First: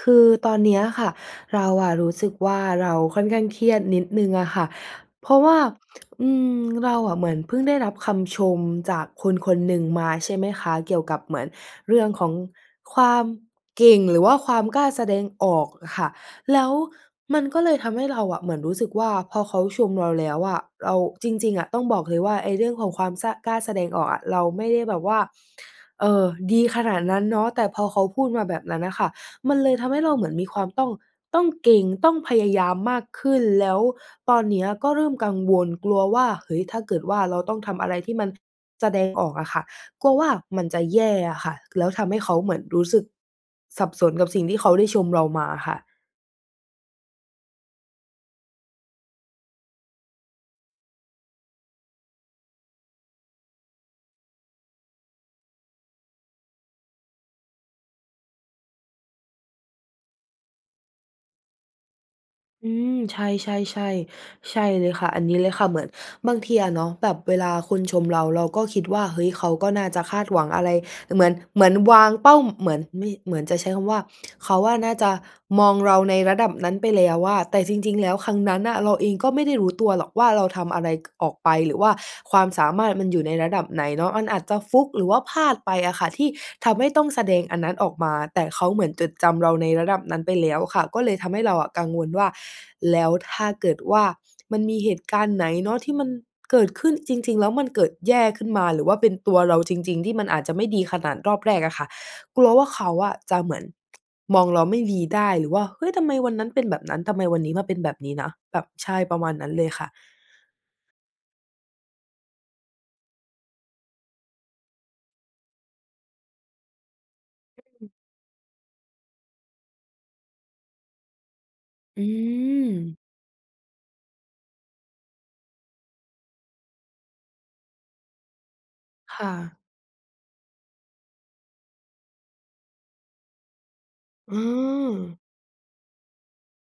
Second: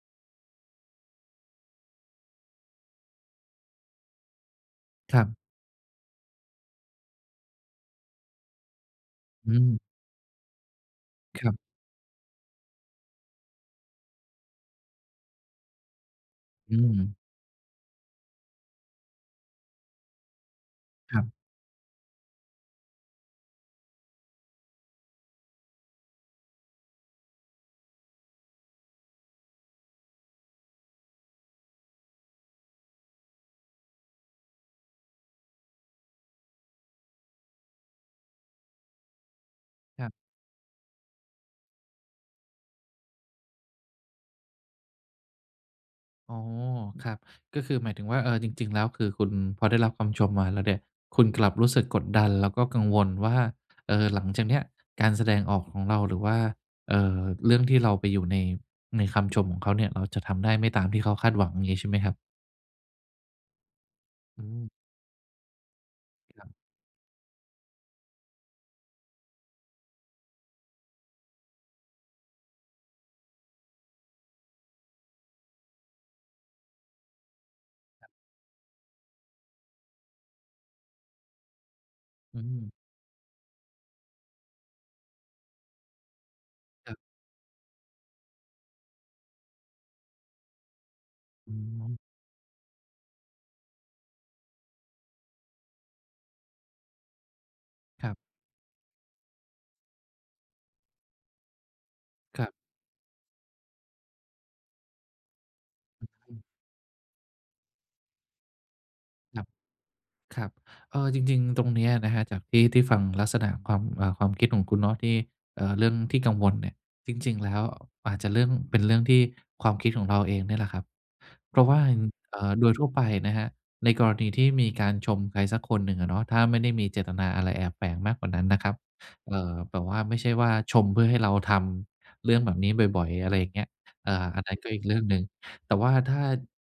คือตอนเนี้ยค่ะเรารู้สึกว่าเราค่อนข้างเครียดนิดหนึ่งอะค่ะ ครเัพรบ าะว่า อืม เราอะเหมือนเพิ่งได้รับคำชมจากคนคอนหนึืม ่งมาใช่ไหมคะ เกี่ยวกับครับ เรื่องของความเก่ง หรือว่าความกล้าแสดงออกอะค่ะ แล้วอืม มันก็เลยทำให้เรารู้สึกว่าพอเขาชมเราแล้วอะ เรา ครัจบ ริง ๆ ต้องบอกเลยว่าไอ้เรื่องของความ ส กล้าแสดงออกอะ เราไม่ได้แบบว่า เออ ดีขนาดนั้นเนาะ แต่พอเขาพูดมาแบบนั้นน่ะค่ะ มันเลยทำให้เราเหมือนมีความต้อง ต้องเก่ง ต้องพยายามมากขึ้น แล้วตอนเนี้ยก็เริ่มกังวล กลัวว่า เฮ้ย ถ้าเกิดว่าเราต้องทำอะไรที่มันแสดงออกอะค่ะ กคลรัับ วว่ามันจะแย่อะค่ะ แล้วทำให้เขาเหมือนรู้สึกสับสนกับสิ่งที่เขาได้ชมเรามาค่ะ อ๋อ ครับ ก็คือหมายถึงว่า เอ่อ จริง ๆ แล้ว คือคุณพอได้รับคำชมมาแล้วเนี่ยคุณกลับรู้สึกกดดัน แล้วก็กังวลว่า เออ หลังจากนี้การแสดงออกของเรา หรือว่า เอ่อ เรื่องที่เราไปอยู่ใน ในคำชมของเขาเนี่ย เราจะทำได้ไม่ตามที่เขาคาดหวัง อย่างงี้ใช่ไหมครับ? อืม ใช่ ๆ อๆ ใช่ืม เลยค่ะ อันนี้เลยค่ะ เหมือนบางครับ ทีอะเนาะแบบเวลาคนชมเรา เราก็คิดว่า เฮ้ย เขาก็น่าจะคาดหวังอะไร ด เหมือน เหมือนวางเป้า เหมือน ไม่ เหมือนจะใช้คำว่า เขาอะน่าจะมองเราในระดับนั้นไปแล้วอะ แต่จริง ๆ แลครับ ้ว ครั้งนั้นน่ะเราเองก็ไม่ได้รู้ตัวหรอกว่าเราทำอะไร ก ออกไป หรือว่าคอวืามสม ามารถมันอยู่ในระดับไหนเนาะ มันอาจจะฟลุก หรือว่าพลาดไปอะค่ะ ที่ทำให้ครับ ต้องแสดงอันนั้นออกมา แต่เขาเหมือนจดจำเราในระดับนั้นไปแล้วค่ะ ก็เลยทำให้เรอืาอะกังม วลว่า แล้วถ้าเกิดว่ามันมีเหตุการณ์ไหนเนาะที่มันเกิดขึ้นจริง ๆ แล้วมันเกิดคแรยับ ่ขึ้นมา หรือว่าเป็นตัวเราจริง ๆ ที่มันอาจจะไม่ดีขนาดรอบแรกอะค่ะ กคลรััวบ ว่าเขาอะจะเหมือน มองเราไม่ดีได้ หรือว่า "เฮ้ย! ทำไมวัอนือ นั้นเป็นแบบนั้น ทำไมวันนี้มาเป็นแบบนี้นะ? แบบ" ใช่ ประมาณครนัับ ้นเลยค่ะ ครับ เอ่อ จริง ๆ ตรงเนี้ยนะครับ จากที่ ที่ฟังลักษณะความ เอ่อ ความคิดของคุณเนาะ ที่ เอ่อ เรื่องที่กังวลเนี่ย จริง ๆ แล้วอืม อาจจะเรื่อง เป็นเรื่องที่ ความคิดของเราเองเนี่ยแหละครับ เพราะว่า อง ืเอ่อ โดยทั่วม ไปนะครับ ในกรณีที่มีการชมใครสักคนหนึ่งอะเนาะ ถ้าไม่ได้มีเจตนาอะไรแอบแฝงมากกว่านั้นนะครับ ค่เอ่อ ะ แบบว่าไม่ใช่ว่าชมเพื่อให้เราทำเรื่องแบบนี้บ่อย ๆ อะไรอย่างเงี้ย เอ่อ อือันนั้นก็อีกเรื่องหนม ึ่ง แต่ว่าถ้า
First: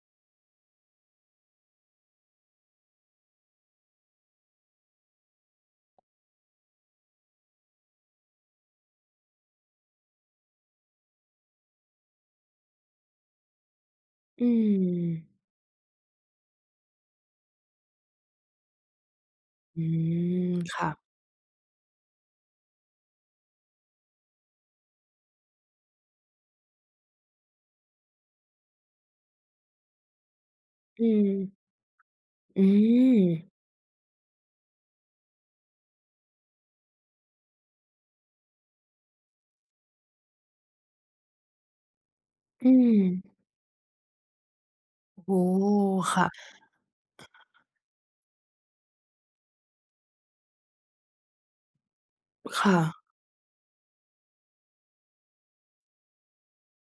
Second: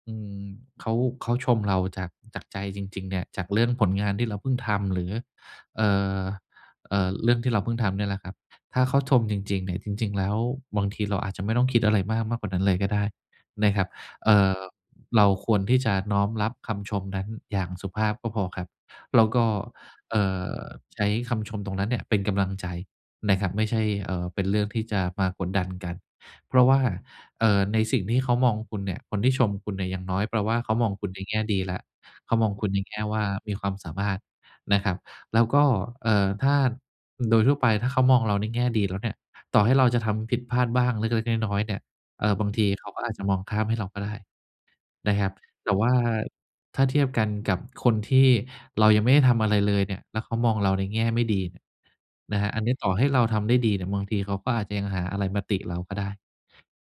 อืม เขา เขาชมเราจาก จากใจจริง ๆ เนี่ย จากเรื่องผลงานที่เราเพิ่งทำ หรือ เอ่อ เอ่อ เรื่องที่เราเพิ่งทำเนี่ยแหละครับ ถ้าเขาชมจริง ๆ นิ่ จริง ๆ แล้วบางทีเราอาจจะไม่ต้องคิดอะไรมาก มากกว่านั้นเลยก็ได้นะครับ เอ่อือ เรม าควรที่จะน้อมรับคำชมนั้นอย่างสุภาพก็พอครับ แล้วก็ อืเอ่ม อ ค่ะ ใช้คำชมตรงนั้นเนี่ยเป็นกำลังใจนะครับ ไม่ใช่ เอ่อ เป็นเรื่องที่จะมากดดันกัน เพราะว่า เอ่อ ในสิ่งที่เขามองคุณเนี่ย คนที่ชมคุณเนี่ย อย่างน้อยแปลว่าเขามองอคืุณในแง่ม ดีแล้ว เขามองอืคุณในแง่ว่าม มีความสามารถนะครับ แล้วก็ เอ่อ ถ้าโดยทั่วไปถ้าเขามองเราในแง่ดีแล้วเนี่ย ต่อให้เราจะทำผิดพลาดบ้างเล็ก ๆ น้อย ๆ เนี่ย เอ่อ บางทอีืเขาก็อาจจม ะมองข้ามให้เราก็ได้นะโอ้ครโับ ฮ แต่ว่าค่ะ ถ้าเทียบกันกับคนที่เรายังไม่ได้ทำอะไรเลยเนี่ย แล้วเขามองเราในแง่ไม่ดีเนี่ยนะครอ ับ อัคนนี่้ต่อใะ ห้เราทำได้ดีเนี่ย บางทีเขาก็อาจจะยังหาอะไรมาติเราก็ได้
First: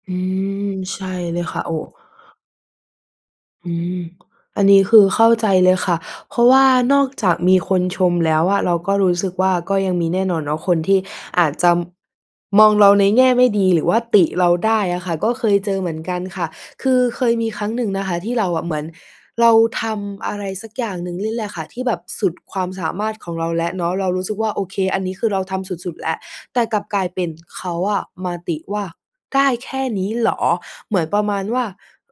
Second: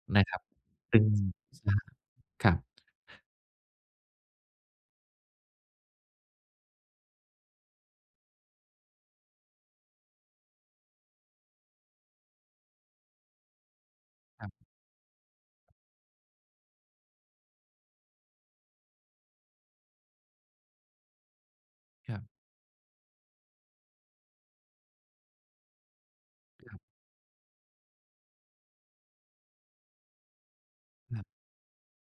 อืนะครับ ม ซใชึ่ง ่เลยค่ะ โอ้ [unintelligible] ครับ อืม อันนี้คือเข้าใจเลยค่ะ เพราะว่านอกจากมีคนชมแล้วอะ เราก็รู้สึกว่าก็ยังมีแน่นอนเนาะ คนที่อาจจำ มองเราในแง่ไม่ดี หรือว่าติเครราับ ได้อะค่ะ ก็เคยเจอเหมือนกันค่ะ คือเคยมีครั้งหนึ่งนะคะ ที่เราอะ เหมือนเราทำอะไร สักอย่างหนึ่งนี่แหละค่ะ ที่แบบครัสบ ุด ความสามารถของเราและเนาะ เรารู้สึกว่า โอเค อันนี้คือเราทำสุด ๆ แล้ว แต่คกรลับ ับกลายเป็น เขาอะมาติว่า "ได้แค่นี้เหรอ?" เหมือนปครรัะบ มาณว่า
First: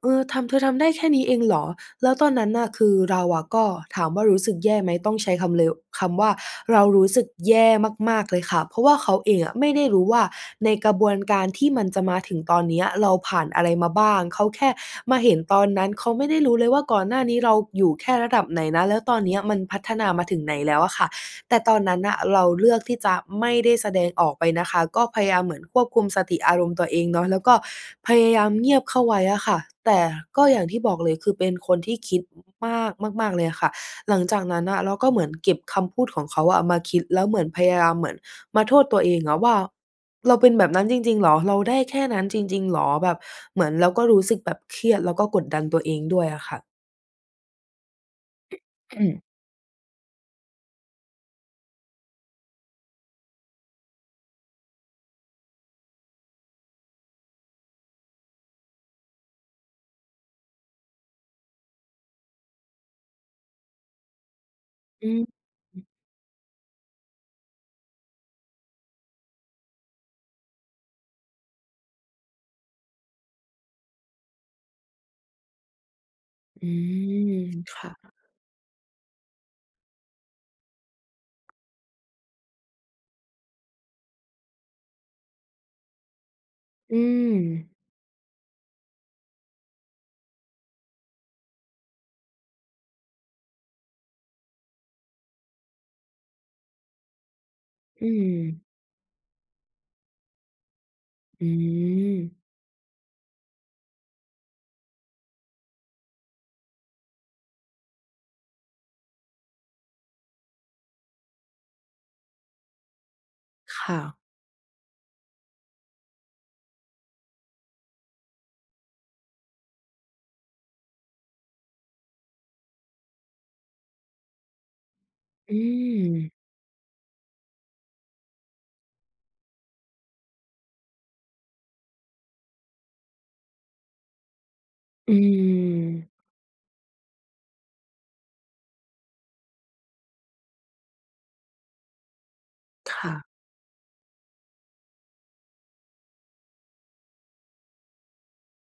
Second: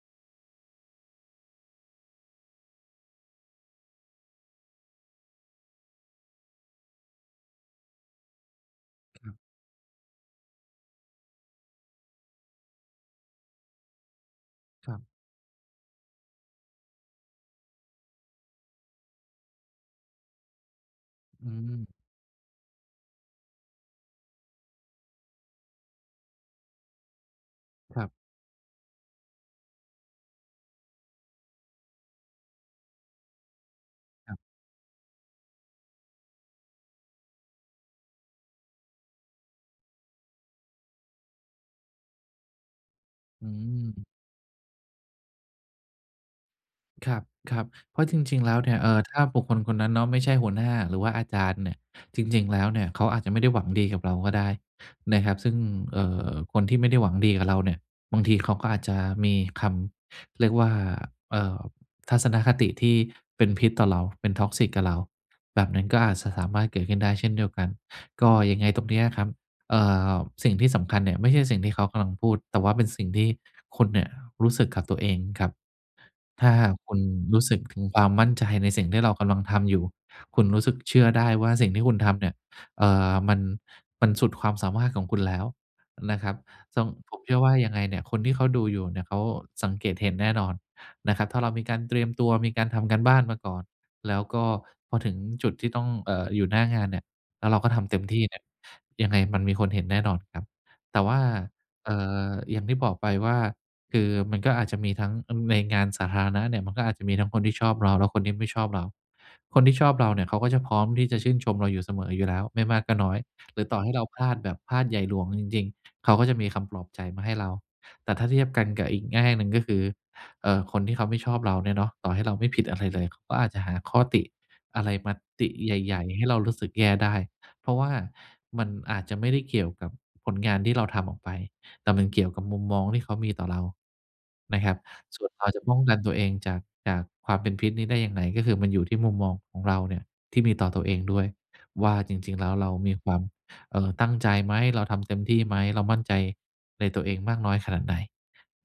"เออ ทำ เธอทำได้แค่นี้เองเหรอ?" แล้วตอนนั้นน่ะ คือเราอะก็ ถามว่าเรารู้สึกแย่ไหม ต้องใช้คำเลว คำว่าเรารู้สึกแย่มาก ๆ เลยค่ะ เพราะว่าเขาคเรอับ งอะไม่ได้รู้ว่า ในกระบวนการที่มันจะมาถึงตอนเนี้ย เราผ่านอะไร มาบ้าง เขาแค่ครับ มาเห็นตอนนั้น เขาไม่ได้รู้เลยว่าก่อนหน้านี้เราอยู่แค่ระดับไหนนะ แล้วตอนเนี้ยมันพัฒนามาถึงไหนแล้วอะค่ะ อแต่ตอนืม นั้นน่ะเราเลือกที่จะไม่ได้แสดงออกไปนะค่ะ ก็พยายามเหมือนควบคุมสติอารมณ์ตัวเองเนาะ แล้วก็ครับ พยายามเงียบเข้าไว้อะค่ะ แต่ก็อย่างที่บอกเลย คือเป็นคนที่คิด อ มาก มาก ๆ เลยอะค่ะ หลังคจรับ ากนั้นน่ะ เราก็เหมือนเก็บคำพูดของเขาอะเอามาคิด แล้วเหมือนพยายาม เหมือนมาโทษตัวเองอะว่า "เราเป็นแบบ นั้นจริง ๆ เหรอ? เราได้แค่นั้นจริง ๆ เหรอ?" แบบอเหมือนเราก็ืม รู้สึกแบบเครียด แล้วก็กดดันตัวเองด้วยอะค่ะ ครับ ครับ เพราะจริง ๆ แล้วเนี่ย เอ่ออ ืถม ้าบุคคลคนนั้นเนาะไม่ใช่หัวหน้า หรือว่าอาจารย์เนี่ย จริง ๆ แล้วเนี่ย เขาอาจจะไม่ได้หวังดีกับเราก็ได้นะครับ ซึ่ง เอ่อ คนที่ไม่ได้หวังดีกับเราเนี่ย บางทีเขาก็อาจจะมีคำ เรียกว่า เอ่อ ทัศนคติที่เป็นพิษต่อเรา เป็น toxic กับเรา อืแบบนั้ม นก็อาจจะสามารถเกิดขึ้นได้เช่นเดียวกัน ก็ยังไงตรงนี้ครับ เอ่อ สิ่งที่สำคัญเนี่ยไม่ใช่สิ่งที่เขากำลังพูด แต่ว่าเป็นสิ่งที่ คุณเนี่ยรู้สึกกับตัวเองครับ ถ้าหอืากคุณม รู้สึกถคึง่ความะ มั่นใจในสิ่งที่เรากำลังทำอยู่ คุณรู้สึกเชื่อได้ว่าสิ่งที่คุณทำเนี่ย เอ่อ มัน มันสุดความสามารถของคุณแล้วนะครับ ต้อง อืผมเชื่อว่าม ยังไงเนี่ยคนที่เขาดูอยู่เนี่ยเขาสังเกตเห็นแน่นอนนะครับ ถ้าเรามีการเตรียมตัว มีการทำการบ้านมาก่อน แล้วก็พอถึงจุดที่ต้อง เอ่อ อยู่หน้างานเนี่ย แล้วเราก็ทำเต็อมืที่เนี่ย ม ยังไงมันมีคนเห็นแน่นอนครับ แต่ว่า อเอ่อ ืม อย่างที่บอกไปว่า คือมันก็อาจจะมีทั้ง อ ในงานสาธารณะเนี่ย มันก็อาจจะมีทั้งคนที่ชอบเรา และคนที่ไม่ชอบเรา คนที่ชอบเราเนี่ยเขาก็จะพร้อมที่จะชื่นชมเราอยู่เสมออยู่แล้ว ไม่มากก็น้อย หรือต่คอให้่เราะ พลาดแบบพลาดใหญ่หลวงจริง ๆ เขาก็จะมีคำปลอบใจมาให้เรา แต่ถ้าเทียบกันกับอีกแง่หนึ่งก็คือ เอ่อ คนที่เขาไม่ชอบเราเนี่ยเนาะ ต่อให้เราไม่ผิดอะไรเลย ก็อาจจะหาข้อติอะไรมาติอืใหญ่ ๆ ให้ม เรารู้สึกแย่ได้ เพราะว่ามันอาจจะไม่ได้เกี่ยวกับผลงาน ที่เราทำออกไป แต่มันเกี่ยวกับมุมมองที่เขามีต่อเรานะครับ อืส่วนเราจะป้องกันม ตัวเองจาก จากความเป็นพิษนี้ได้ยังไง ก็คือมันอยู่ที่มุมมองของเราเนี่ยที่มีต่อตัวเองด้วยว่าจริง ๆ แล้วเรามคีค่วะ าม เอ่อ ตั้งใจไหม เราทำเต็มที่ไหม เรามั่นใจในตัวเองมากน้อยขนาดไหน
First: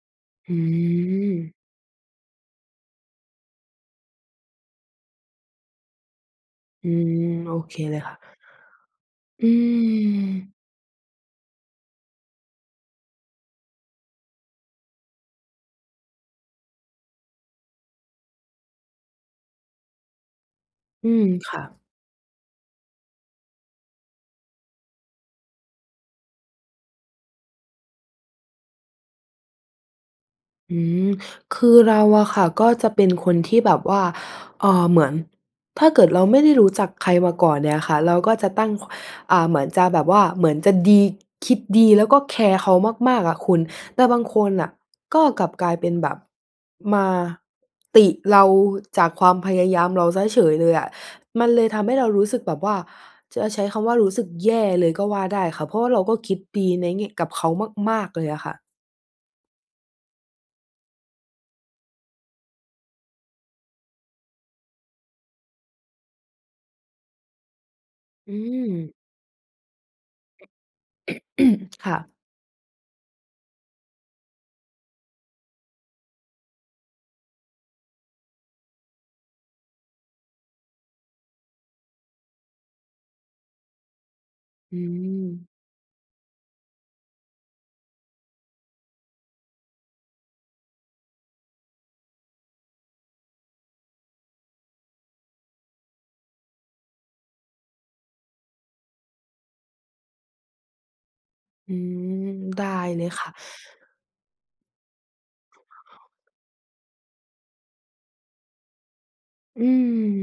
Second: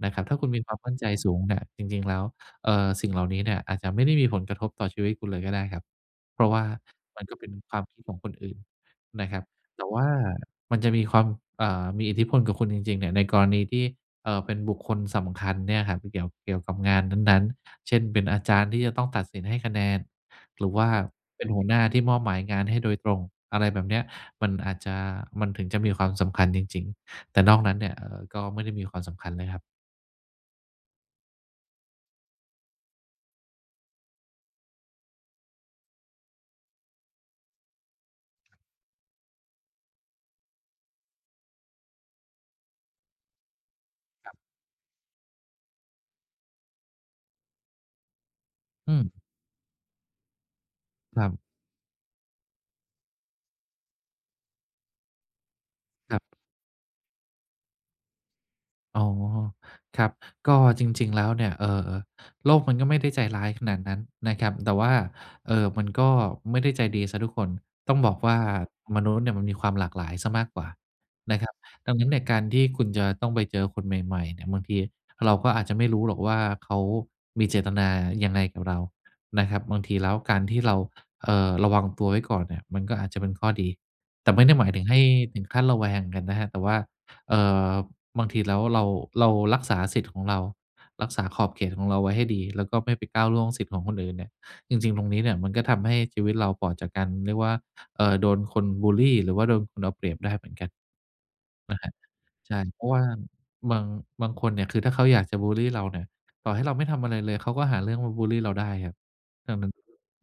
นะครับ ถ้าคุณอืมีความมั่นใจสูงเม นี่ย จริง ๆ แล้ว เอ่อ สิ่งเหล่านี้เนี่ยอาจจะไม่ได้มีผลกระทบต่อชีวิตคุณเลยก็ได้ครับ เพราะว่าอืม มันก็เป็โนอคเความเคลิยดคข่อะ งคนอื่นนะครัอบ ืแต่ว่าม มันจะมีความ เอ่อ มีอิทธิพลกับคุณจริง ๆ เนี่ย ในกรณีที่ เอ่อ เป็นบุคคลสำคัญเนี่ยครับ เกี่ยว เกี่ยวกับงานนั้น ๆ เช่น เป็นอาจารย์ที่จะต้องตัดสินให้คะแนน หรือว่าอืม เป็นคห่ัวหน้ะ าที่มอบหมายงานให้โดยตรง อะไรแบบเนี้ย มันอาจจะ มันถึงจะมีความสำคัญจริง ๆ แต่นอกนั้นเนี่ย เอ่อ ก็ไม่ได้มีความสำคัญเลยครับ อือ คือเราอะค่ะ ก็จะ เป็นคนที่แบบว่า เอ่อ เหมือน ถ้าเกิดเราไม่ได้รู้จักใครมาก่อน เนี่ยค่ะ เราก็จะตั้ง ค อ่า เหมือนจะแบบว่าเหมือนจะดี คิดดี แล้วก็แคร์เขามาก ๆ อะคุณ แต่บางครัคบ นน่ะ ก็กลับกลายเป็นแบบมาติเราอืจากม ความพยายามเราเสียเฉยเลยอะ ครับ มันเลยทำให้เรารู้สึกแบบว่า จะใช้คำว่ารู้สึกแย่เลยก็ว่าได้ค่ะ เพราะว่าเราก็คครับ ิดดีในแง่ กับเขามาก ๆ เลยอะค่ะ อ๋อ ครับ ก็จริง ๆ แล้วเนี่ย เอ่อ โลกมันก็ไม่ได้ใจร้ายขนาดนั้นนะครับ แต่ว่า เอ่อ มันก็ไม่ได้ใจดีเสียทุกคน ต้องบอกวอื่าม มนุษย์เนี่ยมันมีความหลากหลายเสียมากกว่านะครับ คดั่งะ นั้นเนี่ยการที่คุณจะต้องไปเจอคนใหม่ ๆ เนี่ย บางทีเราก็อาจจะไม่รู้หรอกว่าเขามีเจตนายังไงกับเรานะครับ บางทีแล้วการที่เรา เอ่อ ระวังตัวไว้ก่อนเนี่ยมัน ก็อาจจะเป็นข้อดี แต่ไม่ได้หมายอืถึงให้ถึงม ขั้นระแวงกันนะครับ แต่ว่า เอ่อ บางทีแล้วเรา เรารักษาสิทธิ์ของเรา รักษาขอบเขตของเราไว้ให้ดี แล้วก็ไม่ไปก้าวล่วงสิทธิ์ของคนอื่นเนี่ย จริง ๆ ตรงนี้เนี่ย มันก็ทำให้ชีวิตเราปลอดจากการ เรียกว่า เอ่อ โดนคนบุลลีหรือว่าโดนคนเอาเปรียบได้เหมือนกัน อืนะครับ อ ใช่ ได้เพราะว่เลายค่ะ บาง บางคนเนี่ย คือถ้าเขาอยากจะบุลลีเราเนี่ย ต่อให้เราไม่ทำอะไรเลยเขาก็หาเรื่องมาบุลลีเราได้ครับ ดังอืนั้น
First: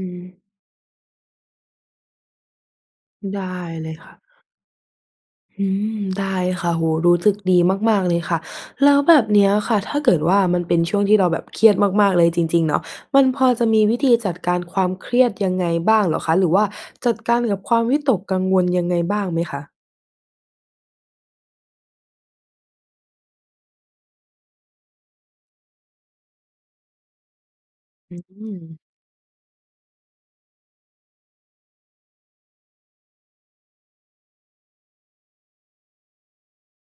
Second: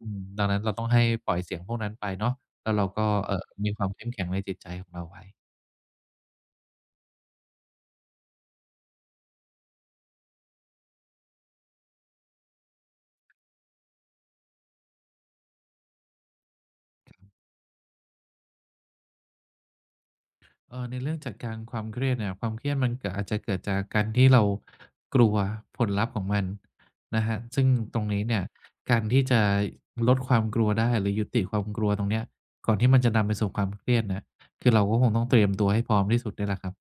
อือ ดังนั้นเราต้องให้ ปล่อยเสียงพวกนั้นไปเนาะ แล้วเราก็ เอไ่ด้อ มีควเาลมยเขค้ม่แะ ข็งในจิตใจของเราไว้ อืม ได้ค่ะ โอ้โฮ รู้สึกดีมาก ๆ เลยค่ะ แล้วแบบนี้ค่ะ ถ้า เกิดว่ามันเป็นช่วงที่เราแบบเครียดมาก ๆ เลยจริง ๆ เนาะ มันพอจะมีวิธีจัดการความเครียดยังไงบ้างเหรอคะ หรือว่าจัดการกับความวิตกกังวลยังไงบ้างไหมคะ? เอ่อ ในเรื่องจัดการความเครียดเนี่ย ความเครียดมัน ก อาจจะเกิดจากการที่เรา กลัวผลลัพธ์ของมันนะครับ ซึ่ง ตรงอืนี้เนี่ยอ การที่จะลดความกลัวได้ หรือยุติความกลัวตรงนี้ก่อนที่มันจะนำไปสู่ความเครียดเนี่ย คือเราก็คงต้องเตรียมตัวให้พร้อมที่สุดเนี่ยแหละครับ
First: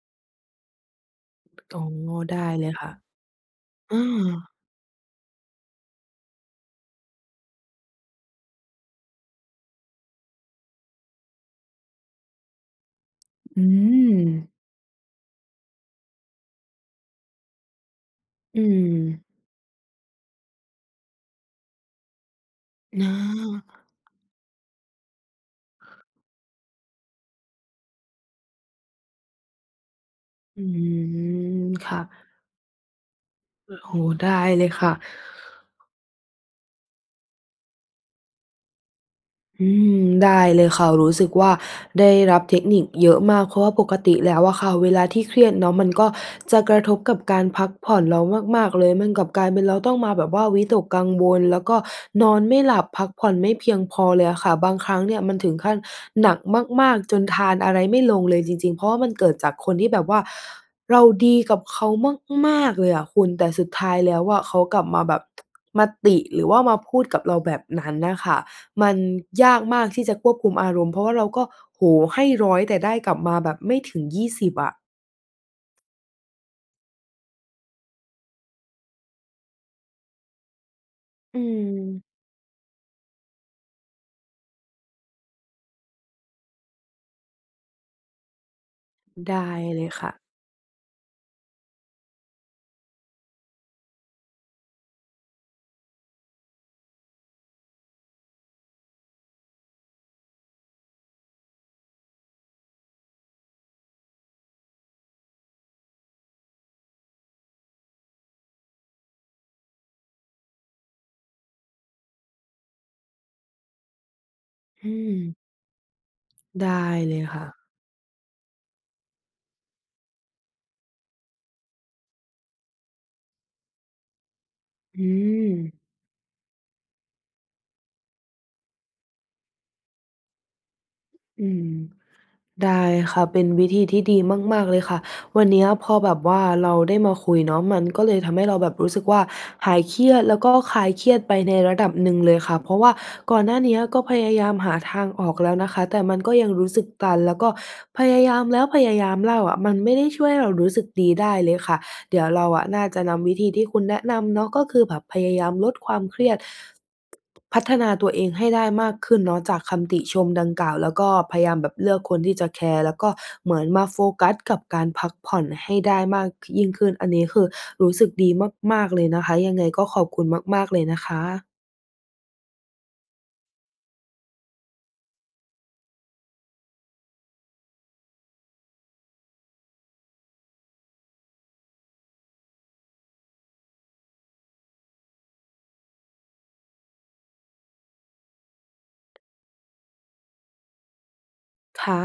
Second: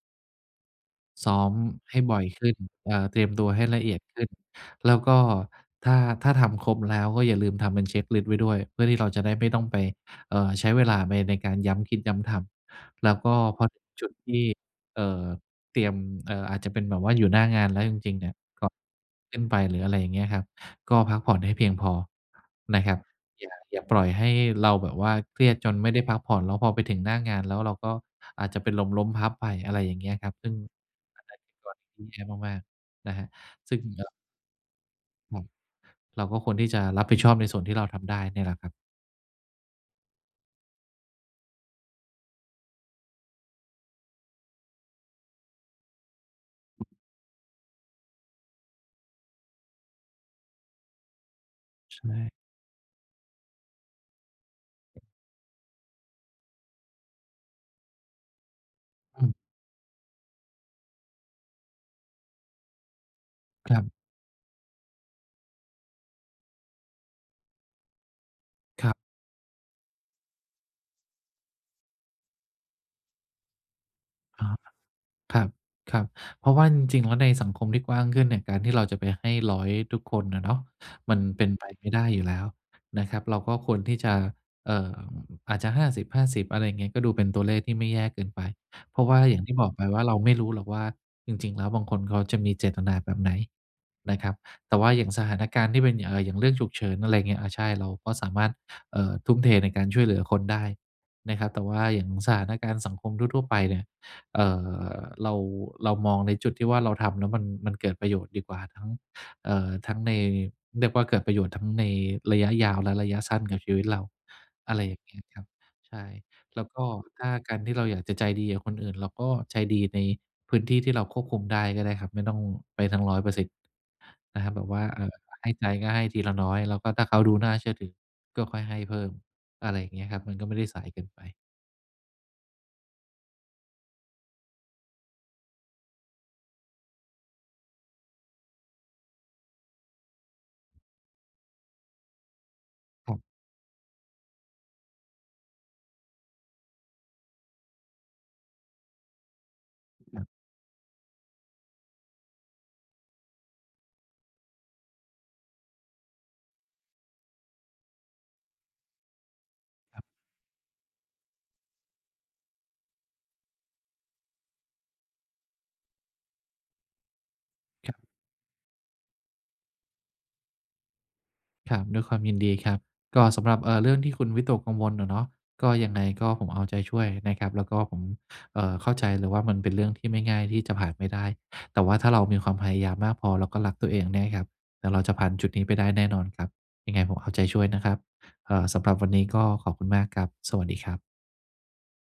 ซ้อมอ๋อ ให้บ่อยได้ขึ้น เลยค่เอะ ่อ เตรียมตัวให้ละเออีืยดขม ึ้น แล้วก็ถ้า ถ้าทำครบแล้วก็อย่าลืมทำเป็นเช็กลิสต์ไว้ด้วย เพื่อที่เราจะได้ไม่ต้องไป เอ่อ ใช้เวลาในการย้ำคิดย้ำทำ แล้วก็อพือถึงจุดที่ อ เอ่อ เตรียม เอ่อ อาจจะเป็นแบบว่าอยู่หน้างาน แล้วจริง ๆ เนี่ย อืก อ ขึ้นไป หรืออะไรอย่างเงี้ยครับ ก็พักผ่อนให้เพียงพอนะครับ ออย่า อา ย่าปล่อยให้เราแบบว่าเครียดจนไม่ได้พักผ่อน แล้วพอไปถึง หน้างานแล้วเราก็อาจจะเป็นลมล้มพับไป อะไรอย่างเงี้ยครับ ซึ่งอือันนั้นคือกอ รณคี่ทะ ี่แย่มาก ๆ นะครับ โซอึ้่ง โฮ เอ่อ ได้เลยค่ะ ครับ เราก็ควรที่จะรับผิดชอบในส่วนที่เราทำได้เนี่ยแหละครับ อืม ได้เลยค่ะ รู้สึกว่าได้ รับเทคนิคเยอะมาก เพราะว่าปกติแล้วอะค่ะ เวลาที่เครียดเนาะ มันก็ จะกระอือ ทบกับการพักผ่อนเรามาก ๆ เลยกับกลายเป็นเราต้องมาแบบว่าวิตกกังวล แล้วก็ใชน่ อนไม่หลับพักผ่อนไม่เพียงพอเลยอะค่ะ บางครั้งเนี่ยมันถึงขั้นหนักมาก ๆ จนทานอะไรไม่ลงเลยจริง ๆ เพราะว่ามันอเกือ ิดจากคนที่แบบว่า เราดีกับเขามาก ๆ เลยอะคุณ แต่สุคดรัทบ ้ายแล้วเขากลับมาแบบ มาติ หรือว่ามาพูดกับเราแบบนั้นน่ะค่ะ มครัับ นยากมากที่จะควบคุมอารมณ์ เพราะว่าเราก็ โอ้โฮ! ให้ 100 แต่ได้กลับมาแบบไม่ถึง ยี่อส๋ิอ บ อะ ครับ ๆ เพราะว่าจริง ๆ แล้วในสังคมที่กว้างขึ้นเนี่ย การที่เราจะไปให้ 100 ทุกคนอะเนาะมันอืเป็นไปไม่อ ได้อยู่แล้วนะครับ เราก็ควรที่จะ เอ่อ อาจจะ 50:50 อะไรอย่างนี้ ก็ดูเป็นตัวเลขที่ไม่แย่เกินไป เพราะว่าไดอ้ย่างที่บอกเไลปยว่คา ่เราะ ไม่รู้หรอกว่าจริง ๆ แล้วบางคนเขาจะมีเจตนาแบบไหนนะครับ แต่ว่าอย่างสถานการณ์ที่เป็น อย่าง เอ่อ อย่างเรื่องฉุกเฉิน อะไรอย่างเงี้ย อา ใช่ เราก็สามารถ เอ่อ ทุ่มเทในการช่วยเหลือคนได้นะครับ แต่ว่าอย่างสถานการณ์สังคมทั่ว ๆ ไปเนี่ย เอ่อ เรา เรามองในจุดที่ว่าเราทำแล้วมัน มันเกิดประโยชน์ดีกว่า ทั้ง เอ่อ ทั้งใน เรียกว่าเกิดประโยชน์ทั้งในระยะยาวและระยะสั้นกับชีวิตเรา อะไรออย่างเงี้ยือ ครับ ใช่ แล้ไดวก้็เลถย้าค่กาะ รที่เราอยากจะใจดีกับคนอื่น เราก็ใจดีในพื้นที่ที่เราควบคุมได้ก็ได้ครับ ไม่ต้องไปทั้ง 100% นะครับ แบบว่า อเือ่อ ให้ใจอ ก็ให้ทีละน้อย แล้วก็ถ้าเขาดูน่าเชื่อถือก็ค่อยให้เพิ่ม อะไรอย่างเงี้ยครับ มันก็ไม่ได้สายเกินไป อือ ได้ค่ะ เป็นวิธีที่ดีมาก ๆ เลยค่ะ วันนี้พอแบบว่าเราได้มาคุยเนาะ มันก็เลยทำให้เราแบบรู้สึกว่าหายเครียด แล้วก็คลายเครียดไป ในระดับหนึ่งเลยค่ะ เพราะว่าครับ ก่อนหน้านี้ก็พยายามหาทางออกแล้วนะคะ แต่มันก็ยังรู้สึกตัน แล้วก็พยายามแล้วพยายามเล่าอะ มันไม่ได้ช่วยให้เรารู้สึกดีได้เลยค่ะ เดี๋ยวเราน่าจะนำวิธีที่คุณแนะนำเนาะ ก็คือแบบพยายามลดความเครียด พัฒนาตัวเองให้ได้มากขึ้นเนาะ จากคำตคิรับ ชมดังกล่าว แล้วก็พยายามแบบเลือกคนที่จะแคร์ แล้ว ก็เหมือนมาโฟกัสกับการพักผ่อนให้ได้มาก ค ยิ่งขึ้น อันนี้คือรูค้รับ สึกดีมาก ๆ เลยนะคะ ยังไงก็ขอบคุณมาก ๆ เลยนะคะ ครับ ด้วยความยินดีครับ ก็สำหรับ เอ่อ เรื่องที่คุณวิตกกังวลอะเนาะ ก็ยังไงก็ผมเอาใจช่วยนะครับ แล้วก็ผม เอ่อ เข้าใจเลยว่ามันเป็นเรื่องที่ไม่ง่ายที่จะผ่านไม่ได้ แต่ว่าถ้าเรามีความพยายามมากพอ แล้วก็รักตัวเองเนี่ยครับ เดี๋ยวเราจะผ่านจุดนี้ไปได้แน่นอนครับ ยังไงผมเอาใจช่วยนะครับ เอ่อ สำหรับวันนี้ ก็ขอบคุณมากครับ สวัสดีครับ ค่ะ